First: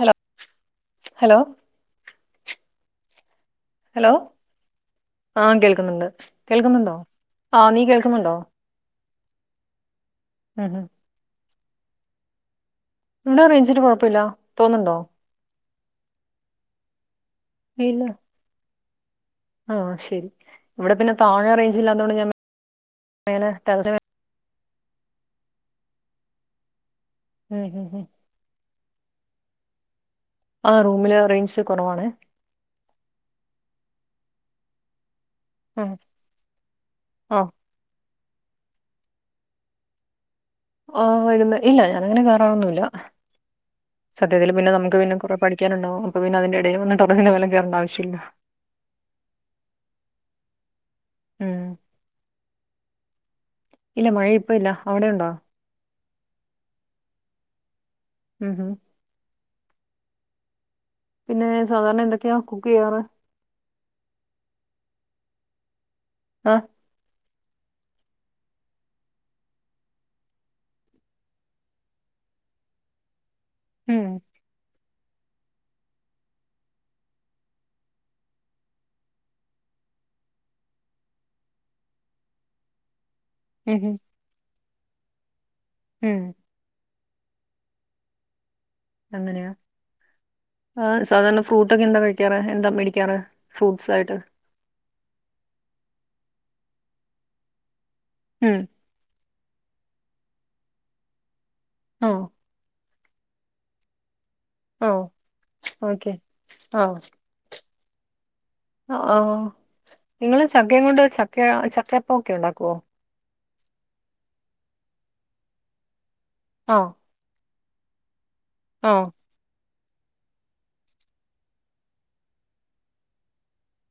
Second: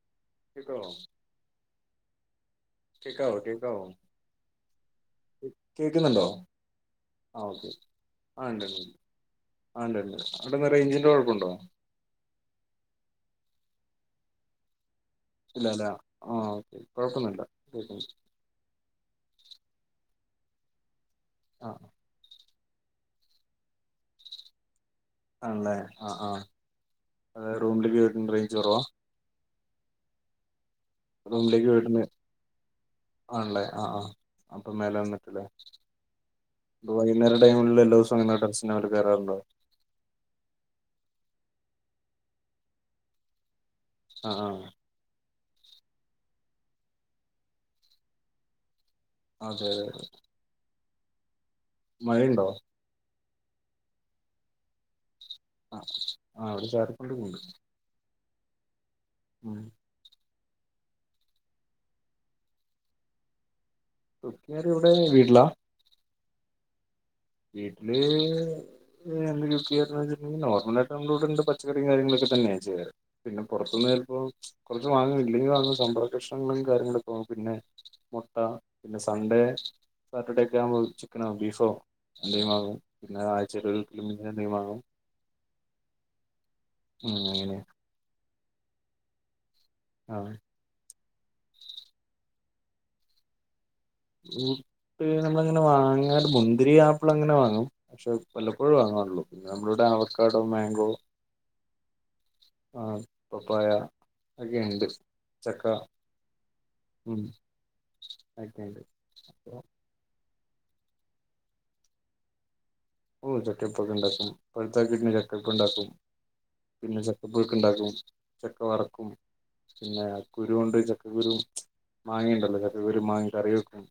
Hello കേക്കോ hello കേക്കാവോ, കേക്കാവോ? ഹലോ ആ ഉം കേൾക്കുന്നുണ്ട് കേൾക്കുന്നുണ്ടോ കേൾക്കുന്നുണ്ടോ ആ ഓക്കെ നീ കേൾക്കുന്നുണ്ടോ ആ ഇണ്ട്ണ്ട് ആഹ് ഇണ്ട്ണ്ട് ഉം അവിടെന്താ ഉം റേയ്ഞ്ചിന്റെ കൊഴപ്പണ്ടോ? ഇവടെ റേയ്ഞ്ചിന് കൊഴപ്പല്ല തോന്ന്ണ്ടോ? ഇല്ലാലാ ആഹ് ഓക്കെ കൊഴപ്പൊന്നുല്ല കേക്ക്ന്ന് ആഹ് ശരി ഇവടെ പിന്നെ താഴെ ആ റേയ്ഞ്ച്ല്ലാതോണ്ട് ഞാൻ മേലെ ടെറ ആണ്ലേ ആഹ്, ആഹ് ഉം ഉം റൂമിലേക്ക് ഉം കേറുമ്പോ റേയ്ഞ്ച് കൊറവ? ആഹ് റൂമില് റേഞ്ച് റൂമിലേക്ക് പോയ്ട്ട്ന്ന് കുറവാണേ ആണ്ലേ ആഹ്, ആഹ് അപ്പൊ മേലെ വന്നിട്ടല്ലേ ഉം വൈകുന്നേര ആ ടൈമില് എല്ലോദിവസോം അങ്ങനെ ടെറെസിന്റെ മേലെ കയറാറുണ്ടോ? ആഹ് വെരുന്ന് ഇല്ല ഞാനങ്ങനെ കേറാറൊന്നുല്ല ആ ആ സത്യത്തിൽ പിന്നെ ന്നമുക്ക് പിന്നെ കൊറെ പഠിക്കാനുണ്ടാവും അപ്പ പിന്നെ അതിന്റെ എടയില് വന്ന്ട്ട് അയിന്റെ മേലെ കയറണ്ടാവിശ്യമില്ല. അതെലേ ഉം മഴണ്ടോ? ഇല്ല മഴ ഇപ്പൊ ഇല്ല അവിടെ ഇണ്ടോ? അഹ് ആഹ് ഇവിടെ ചാറിക്കൊണ്ട് പോയി മ് ഹ് ഉം പിന്നെ സാധാരണ എന്തൊക്കെയാ കുക്കെയ്യാർ? കുക്കിയാറി എവിടെ വീട്ടിലാ? അഹ് വീട്ടില് എന്താ കൊക്കെയാ വെച്ചിട്ടണ്ടെങ്കി നോർമലായിട്ട് ന്നമ്മളോടെ പച്ചറിം കാര്യങ്ങളക്കെന്നെയാണ് ചെയ്യാറ്. പിന്നെ ഉം പൊർത്തുന്ന്വരുബൊ ചെലപ്പോൾ കൊർച്ച് വാങ്ങും ഇല്ലെങ്കിൽ വാങ്ങ സാമ്പാർ കക്ഷ്ണങ്ങളും കാര്യങ്ങളൊക്കെവാങ്ങും പിന്നെ മൊട്ട പിന്നെ സൺഡേ സാറ്റർഡേക്കെ ആകുമ്പോൾ ചിക്കനോ ബീഫോ എത്നെവാങ്ങും പിന്നെ ആഴ്ചയില് ഉം ഒരിക്ക് ഉം മീനെന്തെങ്കിലും വാങ്ങും. ഉം ഉം അങ്ങനെ അങ്ങനെയാ? ആഹ് ആഹ് സാധാരണ ഫ്രൂട്ട് ഒക്കെ എന്താ കഴിക്കാറ് എന്താ മേടിക്കാറ് ഫ്രൂട്ട്സ് ആയിട്ട്? ഫൂട്ട് ന്നമ്മളങ്ങനെ വാങ്ങാർ മുന്തിരി ആപ്പിൾ അങ്ങനെ വാങ്ങും പക്ഷെ ഉം വല്ലപ്പോഴും വാങ്ങാറൊള്ളൂ. പിന്നെ നമ്മളിവിടെ അവകാടോ മാങ്കോ അഹ് ആഹ് പപ്പായ ഒക്കെ ഇണ്ട് ആ ചക്ക ഓക്കെ ആ ഉം ഒക്കെണ്ട്. ഓ ഓ നിങ്ങള് ചക്കേം കൊണ്ട് ചക്ക ചക്കയപ്പ ഒക്കെ ഇണ്ടാക്കോ? ഓ ചെക്കപ്പൊക്കെ ഇണ്ടാക്കും പയുത്ത കിട്ട്ണെ ചെക്കപ്പണ്ടാക്കും ആ പിന്നെ ച ക്കപുഴുക്ക് ഇണ്ടാക്കും ചക്ക ആ വർക്കും. പിന്നെ കുരു കൊണ്ട് ചക്കക്കുരു മാങ്ങിണ്ടല്ലോ ചക്കക്കുരു മാങ്ങി കറി വെക്കും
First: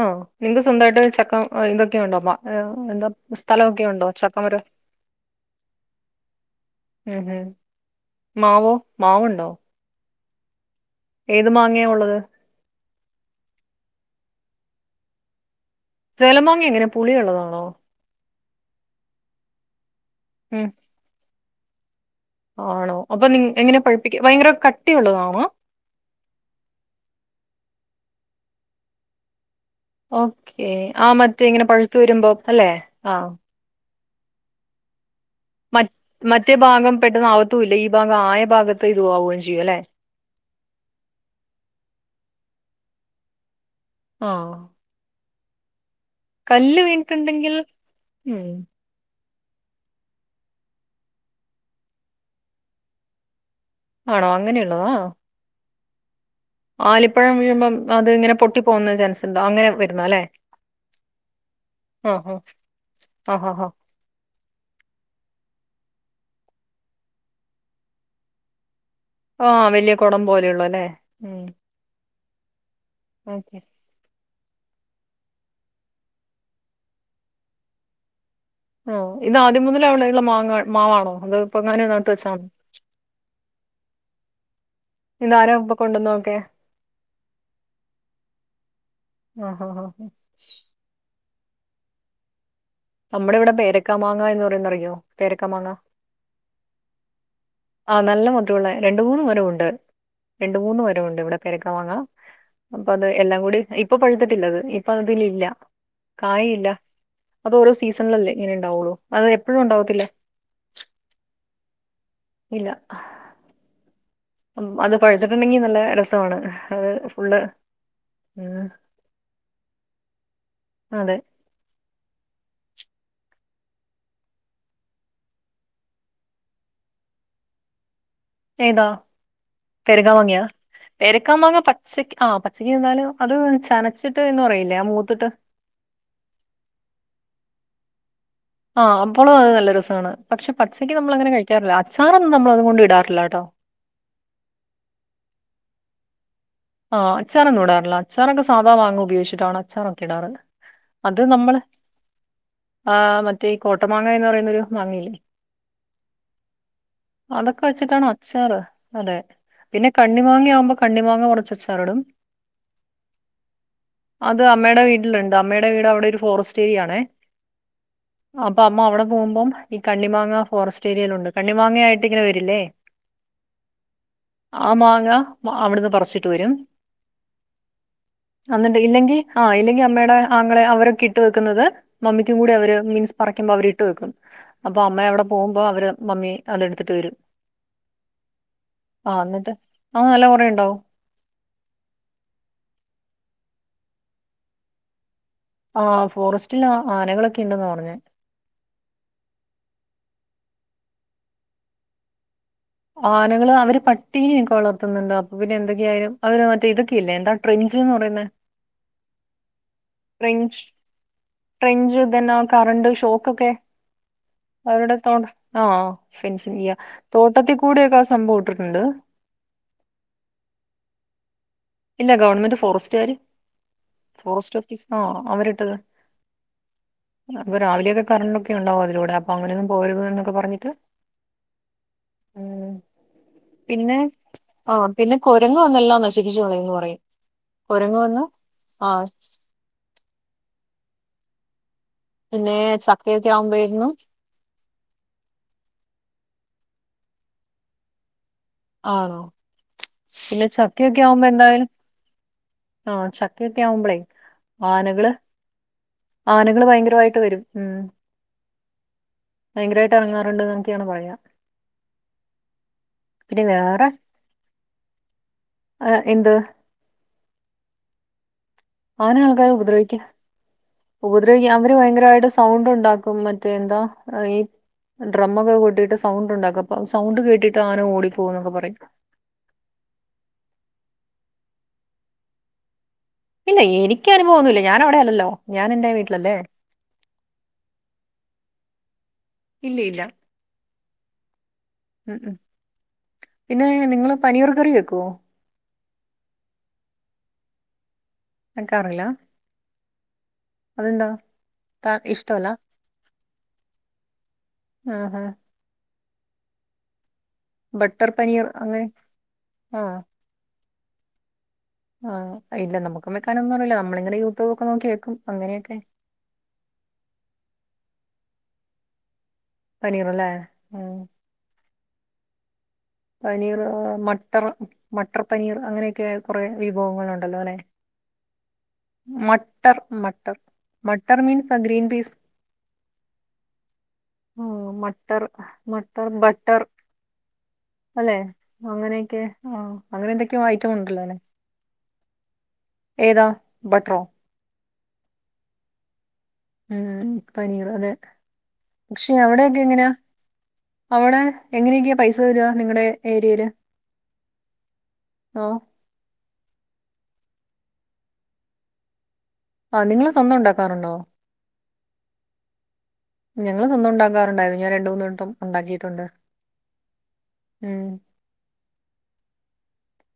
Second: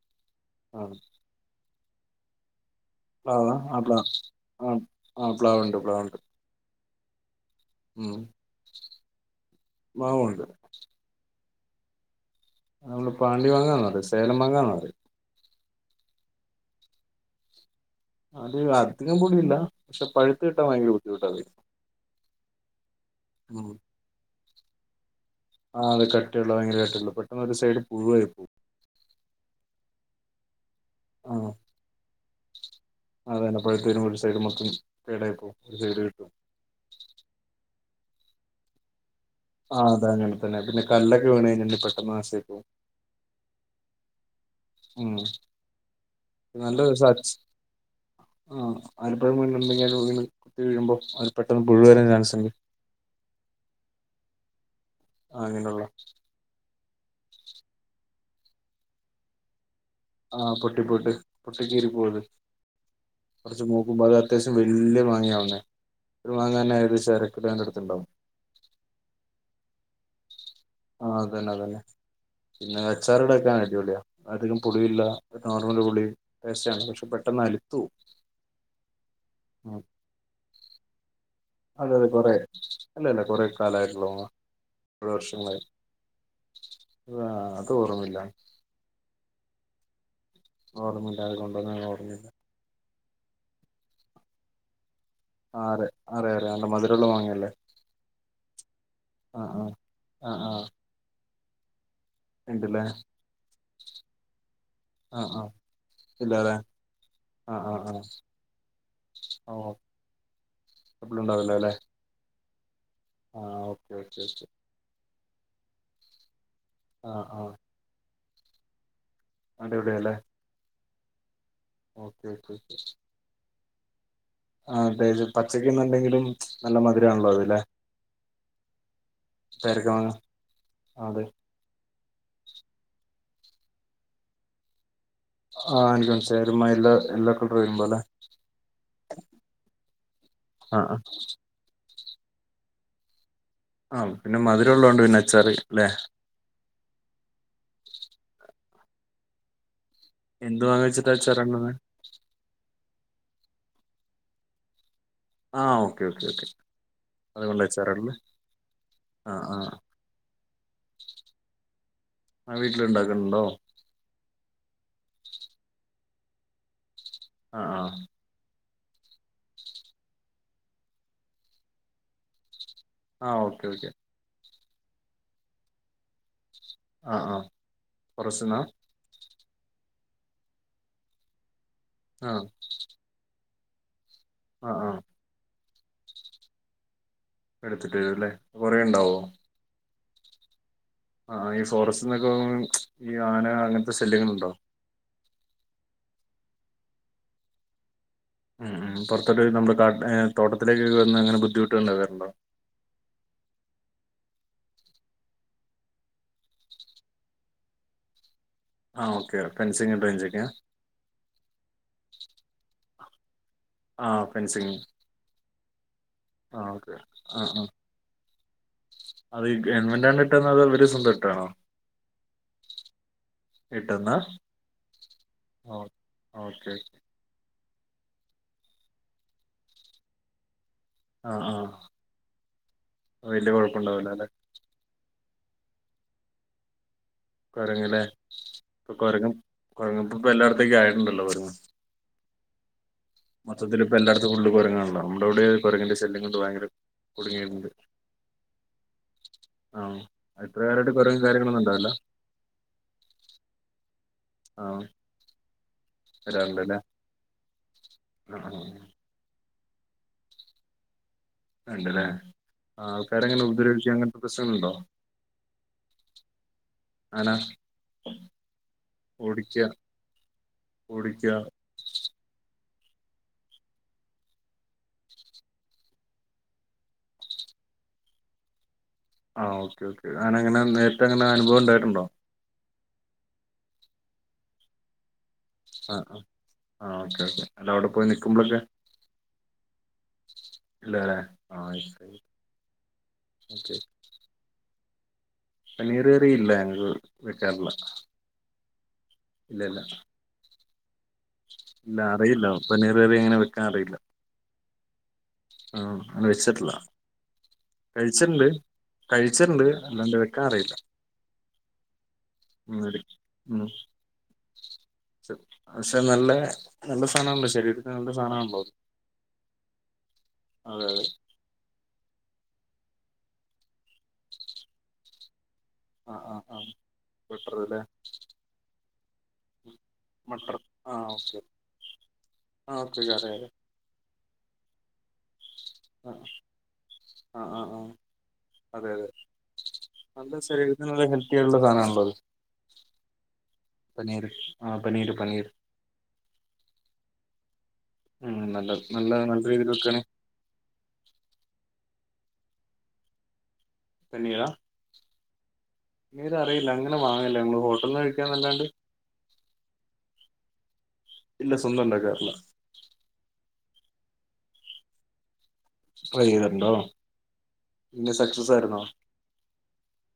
ആഹ് നിങ്ങക്ക് ആ സ്വന്തമായിട്ട് ചക്ക ഇതൊക്കെയ ഉണ്ടോ മ്മ എന്താ പ്ലാവ ആ സ്ഥലൊക്കെ പ്ലാ ഉണ്ടോ ചക്ക മരം ആ ആ പ്ലാവുണ്ട് പ്ലാവുണ്ട് ഉം ഉം ഉം മാവോ മാവുണ്ടോ മാവുണ്ട് ഏത് മാങ്ങയാ ഉള്ളത് നമ്മള് പാണ്ടി മാങ്ങാന്ന് പറയും സേലം മാങ്ങാന്ന് പറയും ചേലമാങ്ങ എങ്ങനെ പുളി ഉള്ളതാണോ അത് അധികം പുളി ഇല്ല പക്ഷെ പഴുത്ത് കിട്ടാൻ ഉം ഭയങ്കര ബുദ്ധിമുട്ടാ അത് ആണോ അപ്പൊ നി ഉം എങ്ങനെ പഴിപ്പിക്ക ഭയങ്കര കട്ടിയുള്ളതാണോ ആഹ് അത് കട്ടിയുള്ള ഭയഗരായിട്ടുള്ള പെട്ടന്ന് ഒരു സൈഡ് പുഴവായി പോവും ഓക്കേ ആഹ് ആ മറ്റേ ഇങ്ങനെ പഴുത്തു വരുമ്പോ അല്ലെ ആഹ് ഇപ്പോഴ തരുനൂല സൈഡ് മൊത്തം പേടായി പ്പോവും മ മറ്റേ ഭാഗം പെട്ടെന്ന് ആവത്തു ഇല്ല ഈ ഭാഗം ആയ ഭാഗത്ത് ഇത് ആവുക ആഹ് അതെ അങ്ങനെ തന്നെ പിന്നെ കല്ലൊക്കെ വീണ കഴിഞ്ഞാൽ പെട്ടെന്ന് നാശായി പൊവും ആഹ് ഉം കല്ല് നല്ലറെസാച്ചു വീണിട്ടുണ്ടെങ്കിൽ ഉം ആഹ് ആലപ്പ ഴും വീഴുണ്ടെങ്കിൽ കുത്തി കഴുമ്പോൾ അത് പെട്ടെന്ന് പുഴുവ വരാൻ ചൻസ്ണ്ട് ആണോ അങ്ങനെയുള്ളതോ അഹ് അങ്ങനെയുള്ള ആലിപ്പഴം വീഴുമ്പം അത് ഇങ്ങനെ പൊട്ടി പോകുന്ന ചാൻസ് ഉണ്ടോ അങ്ങനെ വരുന്ന അല്ലെ ആഹ് പൊട്ടി പോയിട്ട പൊട്ടി കീറി പോകും അത് ആഹ് ആഹ് കുറച്ച് ആഹ് മു പോ അത്യാവശ്യം വല്യ മാങ്ങിയാവുന്നേത്ഒരു മാങ്ങാ തന്ന ഏകദേശം അരക്കിലൊ അടുത്തുണ്ടാവും ആഹ് വലിയ കുടം പോലെയള്ള ല്ലെ ആഹ് അതന്നെ അത ന്നെ പിന്നെ ഓക്കെ ആച്ചാർടാൻക്കെഅടിപൊളിയാ അധികം പുളിയില്ല നോർമല് പുളി ടേസ്റ്റ ആണ് പക്ഷെ പെട്ടെന്ന് അലുത്തപോകും ആഹ് ഇതു ആദ്യം മുതല അവടെ ഉള്ള മാങ്ങ മാവാണോ അതു അതെ അതെ കൊറെ അല്ലല്ല കൊറെ കാലമായിട്ടുള്ളൂ ഒരു വർഷം ഇതാരാ ഇ പ്പൊ കൊണ്ടുവന്ന നോക്കെ ആഹ് അത് ഓർമ്മില്ല ആഹ് ആഹ് ആഹ് ആഹ് ഓർമ്മില്ല അത് കൊണ്ടുവന്ന ഓർമ്മില്ല നമ്മുടെ ഇവിടെ പേരക്കാ മാങ്ങ എന്ന് പറയുന്നറിയോ ആഹ് അറി അറി അറെം നല്ല മധുരുള്ളം മാങ്ങിയല്ലേ ആ നല്ല മദുരള്ള രണ്ട മൂന്ന് മരം ഉണ്ട് ആ ആ ആ രണ്ട് മൂന്ന് മരംമുണ്ട് ഇവിടെ പെരക്ക മാങ്ങ ഉണ്ടല്ലേ അപ്പൊ അത് എല്ലാം കൂടി ഇപ്പൊ പഴുത്തിട്ടില്ലത് ഇപ്പൊ ആ ആ അതിലില്ല കായി ഇല്ലാല്ലേ ഇല്ല ആ ആ അത്ഓരോ ആ സീസണിലല്ലേ ഇങ്ങനെണ്ടാവുള്ളു അത് എപ്പോഴും ഉണ്ടാവത്തില്ല എപ്പളും ഉണ്ടാവില്ലലെ ഇല്ല ആഹ ഓക്കെ ഓക്കെ അത് പഴത്തിട്ടുണ്ടെങ്കിൽ നല്ല രസമാണ് അത് ആ ഫുള്ള് ആ അടിപൊളിയാഅല്ലേ അതെ ഓക്കേ ഓക്ക ആ ഹ് അതെയത് പച്ചക്കന്ന്ണ്ടെങ്കിലും നല്ല മധുരാണല്ലോ അതല്ലെ ഏതാ പേരക്ക മാങ്ങ പെരക്കാ മാങ്ങിയാ അതെ പെരക്കാ പേരക്കമാങ്ങ പ പച്ച ആ പച്ചക്കക്ക് വന്നാലും അത് ചനച്ചിട്ട് എന്ന് പറയില്ലേ മൂത്തിട്ട് ആഹ് എനിക്കൻസിലായിഎല്ലാ എല്ലാ കളർ വരുമ്പോ അല്ലേ ആഹ് അപ്പോളും അത് നല്ല രസമാണ് പക്ഷെ ആ പച്ചയ്ക്ക് ആ നമ്മള അങ്ങനെ കഴിക്കാറില്ല അച്ചാറൊന്നും നമ്മള അതുകൊണ്ട് ഇടാറില്ല കേട്ടോ ആഹ് പിന്നെ മധുരമുള്ളത് കൊണ്ട് ഉം പിന്നെ അച്ചാറി അല്ലെ ആഹ് അച്ചാറൊന്നും ഇടാറില്ല അച്ചാറൊക്കൊ സാധാ മാങ്ങ ഉപയോഗിച്ചിട്ടാണ്. അച്ചാറൊക്കെ ഇടാറ് എന്ത് മാങ്ങ വെച്ചിട്ടാ അത് അച്ചാറ് നമ്മള്. ഇടുന്നത് ആഹ് മറ്റേ കോട്ട മാങ്ങ എന്ന് പറയുന്നൊരു മാങ്ങയില്ലേ? ആഹ് ഓക്കെ ഓക്കെ ഓക്കെ. അതൊക്കെ അതുകൊണ്ടാ അച്ചാറ് വെച്ചിട്ടാണ് ഇടല് അച്ചാറ് അതെ ആ ആ പിന്നെ കണ്ണി മാങ്ങയാവുമ്പോ കണ്ണി മാങ്ങ കൊർ ച്ച് അച്ചാറിടും. ആ വീട്ടിലുണ്ടാക്കുന്നുണ്ടോ അത് അമ്മയുടെ വീട്ടിലുണ്ട് അമ്മയുടെ വീട് അവിടെ ഒരു ഫോറസ്റ്റ് ഏരിയ ആണേ. ആ ഹ് അഹ് ആഹ്. അപ്പൊ അമ്മ അവിടെ പോവുമ്പോം ഈ കണ്ണിമാങ്ങ ഫോറസ്റ്റ് ഏരിയലുണ്ട് കണ്ണിമാങ്ങായിട്ട് ഇങ്ങനെ വരില്ലേ. ആഹ് ഓക്കെ ഓക്കെ. ആഹ് മാങ്ങ അവ്ടുന്ന് പറച്ചിട്ട് വരും. ആ ആ കുറച്ചെന്നാ അന്നണ്ട് ഇല്ലെങ്കി. ആഹ് ഇല്ലെങ്കി അമ്മയുടെ ആങ്ങളെ അവരൊക്കെ ഇട്ട് വെക്കുന്നത് മമ്മിക്കും ആഹ് കൂടെ അവര് മീൻസ് പറിക്കുമ്പോ അവര് ഇട്ട് വെക്കും. അപ്പൊ ആഹ് ആഹ് അമ്മെ അവിടെ പോവുമ്പോ അവര് മമ്മി അത് എടുത്തിട്ട് വരും. എടുത്തിട്ട് വരും ല്ലേ കൊറേണ്ടാവോ. ആഹ് നല്ല കൊറേണ്ടാവും. ആഹ് ഈ ഫോറസ്റ്റ് നിന്നൊക്കെ ഈ ആന അങ്ങൻത്തെ സല്യങ്ങൾ ഇണ്ടോ? ആഹ് ഫോറസ്റ്റിലാ ആനകളൊക്കെ ഇണ്ട്ന്നാ പർഞ്ഞെ. ഉം ഉം പൊർത്ത്ട്ടയ്ഞ്ഞ് നമ്മുടെ കാ ഹ് തോട്ടത്തിലേക്കൊക്കെ വന്ന് അങ്ങനെ ബുദ്ധിമുട്ടുണ്ടാവാറുണ്ടോ? ആനകൾ അവര് പട്ടിനെക്കെ വളർത്തുന്നുണ്ട് അപ്പൊ പിന്നെ എന്തൊക്കെയായാലും അവര് മറ്റേ ഇതൊക്കെയില്ലേ എന്താ. പ്രിൻസ്ന്ന് പറയുന്ന. ആഹ് ഓക്കെ ഫെൻസിങ്ങ് ഇട്ട് വെഞ്ചേക്ക്യാ? ട്രെഞ്ച്, [unintelligible] കറണ്ട് ഷോക്കൊക്കെ. ആഹ് ഫെൻസിങ് അവരുടെ തോ ആഹ ഫെൻസിങ്ങ് ആഹ് ചെയ്യാ ഓക്കെ ആഹ് തോട്ടത്തി ആഹ് കൂട്യൊക്കെ ആ സംഭവം ഇട്ടിട്ടുണ്ട്. അത് ഗവൺമന്റാണോ ഇട്ടത് അതോ ഇവര് സ്വന്തം ഇട്ടാണോ? ഇല്ല ഗവൺമെന്റ് ഫോറസ്റ്റ്കാര്. ഇട്ടന്നാ ഫോറസ്റ്റ് ഓഫീസ്ന്നാ അവരിട്ടത്. ഓക്കെ അപ്പൊ രാവിലെയൊക്കെ കറണ്ടൊക്കെ ഒണ്ടാവും അതിലൂടെ അപ്പൊ അങ്ങനെ ഒന്നും പോവരുത് ന്നൊക്കെ പറഞ്ഞിട്ട്. ആഹ് ആഹ് ഉം വലിയ പിന്നെ. കുഴപ്പുണ്ടാവില്ല അല്ലെ ആഹ് പിന്നെ കൊരങ്ങ് വന്നെല്ലാം നശിപ്പിച്ചു കളയുന്നു പറയും. കൊരങ്ങ് കുരങ്ങ് ല്ലേ വന്ന് ആ ഇപ്പൊ കൊരങ്ങ് കൊരങ്ങ്പ്പ ഇപ്പ എല്ലായിടത്തേക്കും ആയിട്ടുണ്ടല്ലോ കൊരങ്ങ്. പിന്നെ ച മൊത്തത്തിലിപ്പ എല്ലാട്ത്തും ഫുള്ള് കൊര്ങ്ങാൺല്ലോ നംടെ ഇവ്ടേം കൊരങ്ങിന്റെ ശല്യം കൊണ്ട് ബൈങ്കര കുട്ങ്ങീട്ടിണ്ട്. ആണോ പിന്നെ ഇത്ര കാലമായിട്ട് ചക്ക്യൊക്കെ കൊരങ്ങും ആവുമ്പോ കാര്യങ്ങളൊന്നും എന്തായാലും. ഉണ്ടാവില്ല ആഹ് ചക്ക്യൊക്കെ ആവുമ്പളെ. ആഹ് ആനകള് ആനകള് ഭയങ്കരമായിട്ട് വരും ഉം. ആണോ ഉം. ഭയ്ങ്കരായിട്ട് എറങ്ങാറുണ്ട്ന്നൊക്കെയാണ് പറയാ. ഉണ്ട്ല്ലേ ആൾക്കാരെങ്ങനെ പിന്നെ വേറെ ഉപദ്രവിക്ക അങ്ങൻത്തെ പ്രശ്നങ്ങളുണ്ടോ? ആഹ് എന്ത്? ആന. ആന ആൾക്കാരെ ഓടിക്കുക ഉപദ്രവിക്ക ഓടിക്കുക ഉപദ്രിവിക്ക അവര്. ട്ട് ഭയങ്കരായിട്ട് സൗണ്ടൊണ്ടാക്കും മറ്റേ എന്താ ഈ. ഡ്രമ്മൊക്കെ കൊട്ടീട്ട് സൗണ്ട് ഒണ്ടാക്കും അപ്പൊ സൗണ്ട് കേട്ടിട്ട് ആന ഓടിപ്പോവുന്നൊക്കെ പറയും. ആഹ് ഓക്കെ ഓക്കെ ആനങ്ങെനെ നേര്ത്തെ അങ്ങനെ അനുഭവണ്ടായിട്ടുണ്ടോ? ഇല്ല എനിക്ക് അനുഭവൊന്നുല്ല ഞാനവിടെയല്ലല്ലോ ഞാൻ എന്റെ ആഹ് ആഹ് വീട്ടിലല്ലേ. ആഹ് ഓക്കെ ഓക്കെ അല്ല അവിടെ പോയി നിക്കുമ്പഴൊക്കെ. ഇല്ലിയില്ല. ഇല്ലല്ലേ ആഹ്. ഉം ഉം പിന്നേ ഓക്കെ നിങ്ങള് പനീർ കറി വെക്കോ? പനീർ കറി ഇല്ല ഞങ്ങള് വെക്കറില്ല. വെക്കാറില്ല ഇല്ലല്ല അതെന്താ ഇല്ല ത- അറിയില്ല ഇഷ്ടമല്ല പനീറ് കറി അങ്ങനെ വെക്കാറില്ല. ആഹ് ആഹ് വെയ്ച്ചിട്ടില്ല. ബട്ടർ കഴിച്ചിണ്ട് പനീർ അങ്ങനെ കഴിച്ചിണ്ട് ആഹ് അല്ലാണ്ട് വെക്കാൻ അറിയില്ല. ആഹ് ഇല്ല ഉം നമുക്കും ഉം വെക്കാനൊന്നറില്ല നമ്മളിങ്ങനെ യൂട്യൂബ് ഒക്കെ നോക്കി വെക്കും അങ്ങനെയൊക്കെ. പക്ഷെ നല്ല നല്ല സാനാണല്ലോ ശരീരത്തിന് നല്ല സാനാണല്ലോ. പനീർല്ലേ ഉം അതെ പനീർ മട്ടർ മട്ടർ പനീർ അങ്ങനെ ക്കെ ആ ആ കൊറേ ആ ബട്ടർ വിഭവങ്ങളുണ്ടല്ലോല്ലെ അല്ലേ മട്ടർ മട്ടർ മട്ടർ മീൻ ഫ ഗ്രീൻ പീസ് ആഹ് ഓക്കേ [unintelligible] കാര്യം ആഹ് മട്ടർ മട്ടർ ബട്ടർ ആഹ് ആഹ് ആഹ് അല്ലെ അങ്ങനെയൊക്കെ ആഹ് നല്ല അങ്ങനെന്തൊക്കെയോ ശരീരത്തിന് നല്ല ഐറ്റമുണ്ടല്ലോല്ലെ? ഹെൽത്തി ആയിട്ടുള്ള സാധനമാണല്ലോ അത് ഏതാ ബട്ടറോ? ആഹ് പനീർ പനീർ ഉം പനീർ അതെ, ഉം നല്ല നല്ല പക്ഷെ നല്ല അവിടൊക്കെ രീതിയിൽ എങ്ങനെയാ? വെക്കാണ് അവിടെ എങ്ങനെയൊക്കെയാ പൈസ വരുവാ നിങ്ങടെ ഏരിയല്. പനീരാ പനീര് അറിയില്ല അങ്ങനെ വാങ്ങലില്ല നമ്മൾ ഹോട്ടലിന്ന് കഴിക്കാന്നല്ലാണ്ട് ആഹ് നിങ്ങള് സ്വന്തം ഉണ്ടാക്കാറുണ്ടോ? ഇല്ല സ്വന്തം ഉണ്ടാക്കാറില്ല. ഞങ്ങള് സ്വന്തം ഉണ്ടാക്കാറുണ്ടായിരുന്ന് ഞാൻ രണ്ട് മൂന്നട്ടം ഉണ്ടാക്കി ട്രൈ ചെയ്തിട്ടുണ്ടോ? പിന്നെ സക്സസ് ആയിരുന്നോ?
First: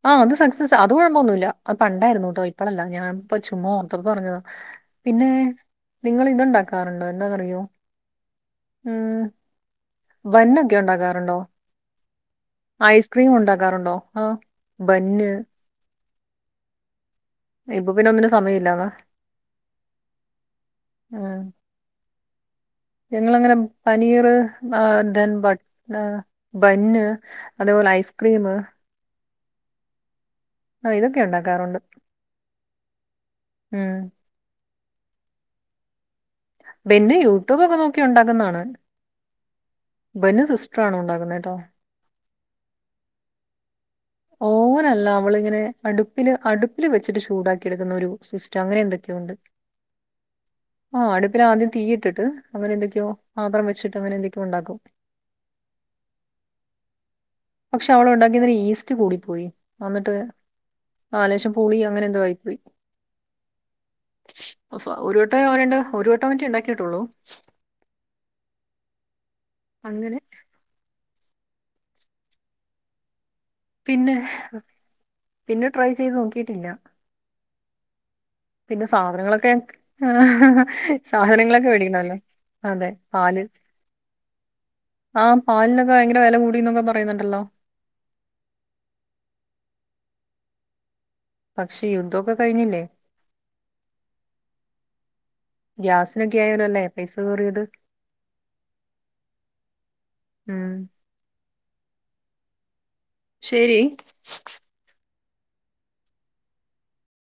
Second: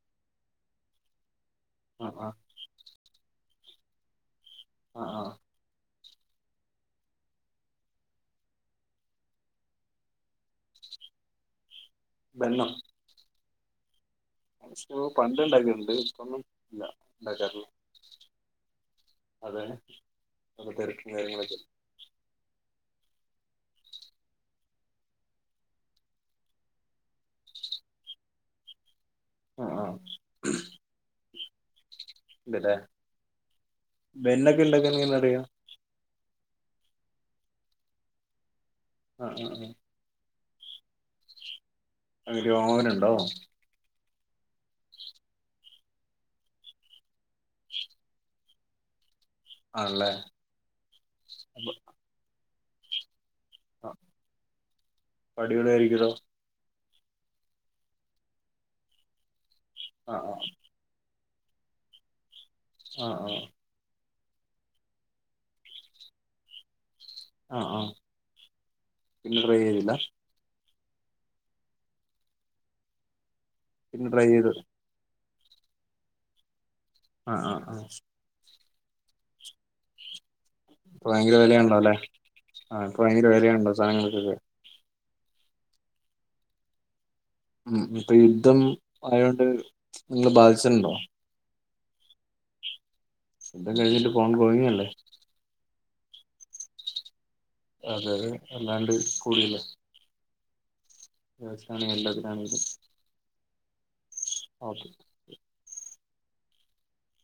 ആഹ് അത് സക്സസ് അത് കൊഴപ്പൊന്നുല്ല അത് ആ ആ പണ്ടായിരുന്നുട്ടോ. ഇപ്പളല്ല ഞാൻ ഇപ്പൊ ചുമ്മാ ഓർത്തന്ന് പറഞ്ഞതാ ആ ആ പിന്നെ നിങ്ങൾ ഇതുണ്ടാക്കാറുണ്ടോ എന്താ അറിയോ ഉം ബന്നൊക്കെ ഉണ്ടാകാറുണ്ടോ? ബന്നോ? ഐസ്ക്രീം ഉണ്ടാക്കാറുണ്ടോ? ആഹ് സ്കൂള്ന്ന്പണ്ട് ഇണ്ടാക്കിട്ടുണ്ട് ഇപ്പൊന്നും ഇല്ല. ഉണ്ടാക്കാറുള്ളു ഇപ്പൊ പിന്നെ ഒന്നിനും സമയമില്ലാതാ അതാണ് തെരക്കും ഉം കാര്യങ്ങളൊക്കെ [inaudible] ഞങ്ങളങ്ങനെ പനീർ ആഹ് ദൻ ഏഹ് ബന്ന് അതുപോലെ ഐസ്ക്രീം ആഹ് ആഹ് ആഹ് ഇതൊക്കെ ഉണ്ടാക്കാറുണ്ട്. ഉം ബന്നൊക്കെ ഉണ്ടാക്കാനെങ്ങനെ അറിയാം? ബെന്ന് യൂട്യൂബക്കെ നോക്കി ഉണ്ടാക്കുന്നതാണ്. ആഹ് ആഹ് ആഹ് ബന്ന് സിസ്റ്ററാണ് ഉണ്ടാക്കുന്നത് ട്ടോ. അതില് ഓവനുണ്ടോ? ഓവനല്ല അവളിങ്ങനെ അടുപ്പില് അടുപ്പില് വെച്ചിട്ട് ചൂടാക്കി എടുക്കുന്ന ഒരു സിസ് റ്റങ്ങനെ എന്തൊക്കെയോണ്ട് ആണല്ലേ ആഹ് അടുപ്പിൽ ആദ്യം അപ്പൊ തീയിട്ടി ട്ട് അവനെന്തൊക്കെയോ പാത്രം വച്ചിട്ട് അങ്ങനെ എന്തൊക്കെയോ ഉണ്ടാക്കും. അടിപൊളിയായിരിക്കുല്ലോ പക്ഷേ അവളുണ്ടാക്കിയതിൽ ഈസ്റ്റ് കൂടിപ്പോയി. വന്നിട്ട് ആ ആ ആഹ് ലേശം പുളി അങ്ങനെ എന്തോ ആയിപ്പോയി. ആഹ് ആഹ് അ ഒരു വട്ടെ അവരണ്ട് ഒരു വട്ടം വറ്റി ഉണ്ടാക്കിയിട്ടുള്ളു ആഹ്ആഹ് പിന്നെ ട്രൈ ചെയ്തില്ല അങ്ങനെ പിന്നെ ട്രൈ ചെയ്ത് പിന്നെ ട്രൈ ചെയ്ത് നോക്കിയിട്ടില്ല ആഹ് ആഹ് ആഹ് പിന്നെ സാധനങ്ങളൊക്കെ ഇപ്പൊ ഭയങ്കര സാധനങ്ങളൊക്കെ വിലയാണല്ലോ അല്ലെ മേടിക്കണല്ലോ ആ അതെ ഇപ്പൊ ഭയങ്കര പാല് വിലയാണല്ലോ സാധനങ്ങൾക്കൊക്കെ ആഹ് പാലിനൊക്കെ ഭയങ്കര വെല കൂടി എന്നൊക്കെ പറയുന്നുണ്ടല്ലോ ഉം ഇപ്പൊ യുദ്ധം ആയോണ്ട് നിങ്ങള് ബാധിച്ചിണ് ണ്ടോ പക്ഷേ യുദ്ധക്കെ കഴിഞ്ഞില്ലേ യുദ്ധംകഴിഞ്ഞിട്ട് [unintelligible] ഗ്യാസിനൊക്കെ ആയാലോല്ലേ പൈസ കേറിയത് അതെതെ വല്ലാണ്ട് കൂടിയിലേ ഉം ഗ്യാസിനാണെങ്കിലും എല്ലാതിനാണെങ്കിലും ശെരി ഓക്കെ